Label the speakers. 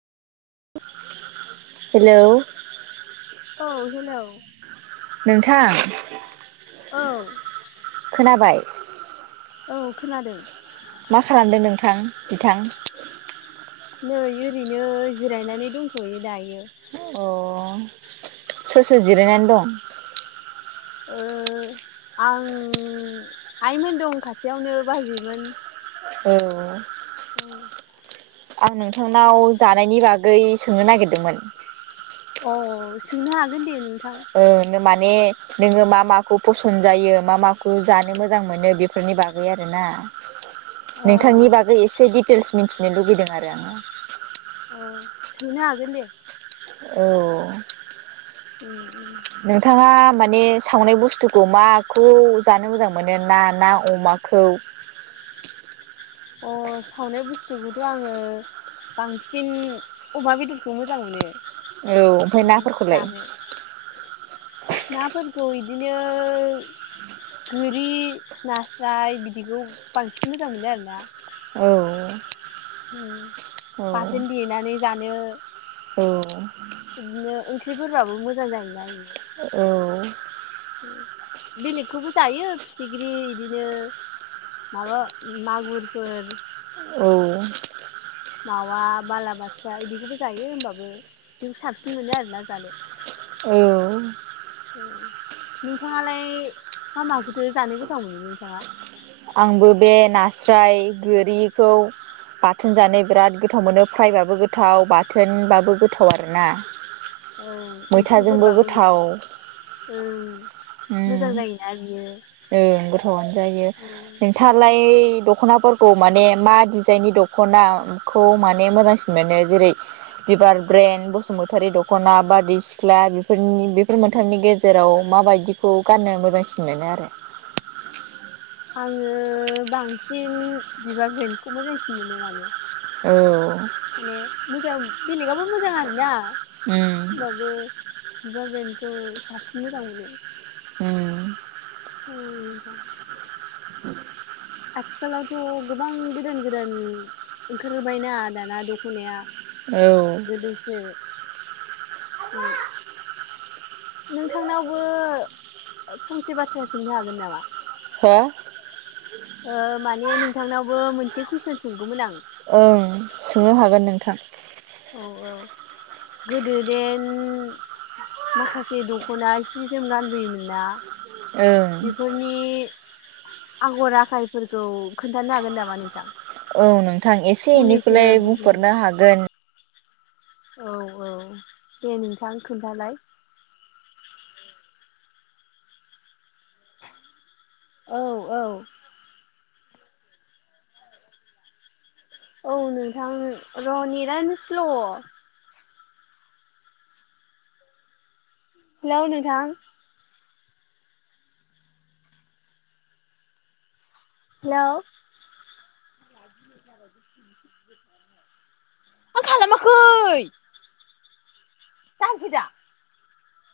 Speaker 1: Hello
Speaker 2: औ hello
Speaker 1: नोंथां
Speaker 2: औ
Speaker 1: खोनाबाय
Speaker 2: औ खोनादों
Speaker 1: मा खालामदों नोंथां बिथां?
Speaker 2: नै ओरैनो जिरायनानै दंथ'यो दायो।
Speaker 1: अ सोर सोर जिरायनानै दं?
Speaker 2: आं आइमोन दं खाथियावनो बाजैमोन
Speaker 1: औ।
Speaker 2: [unintelligible]
Speaker 1: आं नोंथांनाव जानायनि बागै सोंनो नागिरदोंमोन।
Speaker 2: अ सोंनो हागोन दे नोंथां।
Speaker 1: ओ माने नोङो मा माखौ फसन्द जायो मा माखौ जानो मोजां मोनो बेफोरनि बागै आरोना।
Speaker 2: अ
Speaker 1: नोंथांनि बागै एसे डिटेल्स मिथिनो लुुबैदों आरो आङो।
Speaker 2: अ सोंनो हागोन दे।
Speaker 1: औ।
Speaker 2: [unintelligible]
Speaker 1: नोंथाङा माने सावनाय बुस्थुखौ माखौ जानो मोजां मोनो ना ना अमाखौ?
Speaker 2: अ सावनाय बुस्थुखौथ' आङो बांसिन अमा बेदरखौ मोजां मोनो।
Speaker 1: औ ओमफ्राय
Speaker 2: माने
Speaker 1: नाफोरखौलाय?
Speaker 2: जानो नाफोरखौ बिदिनो गोरि नास्राय बिदिखौ बांसिन मोजां मोनो आरोना।
Speaker 1: औ। औ
Speaker 2: बाथोन देनानै जानो
Speaker 1: औ।
Speaker 2: बिदिनो ओंख्रिफोरबाबो मोजां जायोना।
Speaker 1: औ।
Speaker 2: बेलेगखौबो जायो फिथिख्रि बिदिनो माबा मागुरफोर
Speaker 1: औ।
Speaker 2: मावा बालाबाथिया बिदिखौबो जायो होमबाबो बिदि साबसिन मोनो आरोना जानो।
Speaker 1: औ।
Speaker 2: नोंथाङालाय मा माखौथो जानो गोथाव मोनो नोंथाङा?
Speaker 1: आंबो बे नास्राय गोरिखौ बाथोन जानो बिराद गोथाव मोनो फ्रायबाबो गोथाव बाथोनबाबो गोथाव आरोना।
Speaker 2: औ
Speaker 1: मैथाजोंबो
Speaker 2: ओंख्रिफोरबाबो
Speaker 1: गोथाव
Speaker 2: ओ
Speaker 1: ओ गोथावनो जायो। थालाय दख'नाफोरखौ माने मा डिजाइननि दख'नाखौ माने मोजांसिन मोनो जेरै बिबार ब्रेन्ड बसुमतारी दख'ना बारदै सिख्ला बेफोर मोनथामनि गेजेराव जेराव माबायदिखौ गाननो मोजांसिन मोनो आरो?
Speaker 2: आङो बांसिन बिबार ब्रेनडखौ मोजांसिन मानो आरो
Speaker 1: औ।
Speaker 2: माने मोजां बेलेगआबो मोजां आरोना
Speaker 1: उम
Speaker 2: होमबाबो बिबार ब्रेनखौ साबसिन मोजां मोनो।
Speaker 1: [unintelligible]
Speaker 2: [unintelligible] आथिखालावथ' गोबां गोदान - गोदान ओंखारबायना दाना
Speaker 1: औ
Speaker 2: गोदोसो [inaudible] नोंथांनावबो फंसे बाथ्रा सोंनो हागोन नामा।
Speaker 1: हो
Speaker 2: माने नोंथांनावबो मोनसे कुइसन सोंगौमोन आं।
Speaker 1: औ सोंनो हागोन नोंथां
Speaker 2: औ औ गोदो देन। माखासे दख'ना सि जोम गानबोयोमोनना।
Speaker 1: ओं
Speaker 2: बेफोरनि। आगर आखाइफोरखौ खोन्थानो हागोन नामा नोंथां।
Speaker 1: औ नोंथां एसे
Speaker 2: फंनैसो
Speaker 1: एनैखौलाय
Speaker 2: बिजिरनानै
Speaker 1: बुंफोरनो हागोन
Speaker 2: औ औ दे नोंथां खोन्थालाय। औ औ औ नोंथां र' नेटआनो स्ल'। हेलौ नोंथां। हेल'। आं खालामाखै। जानोसै दा।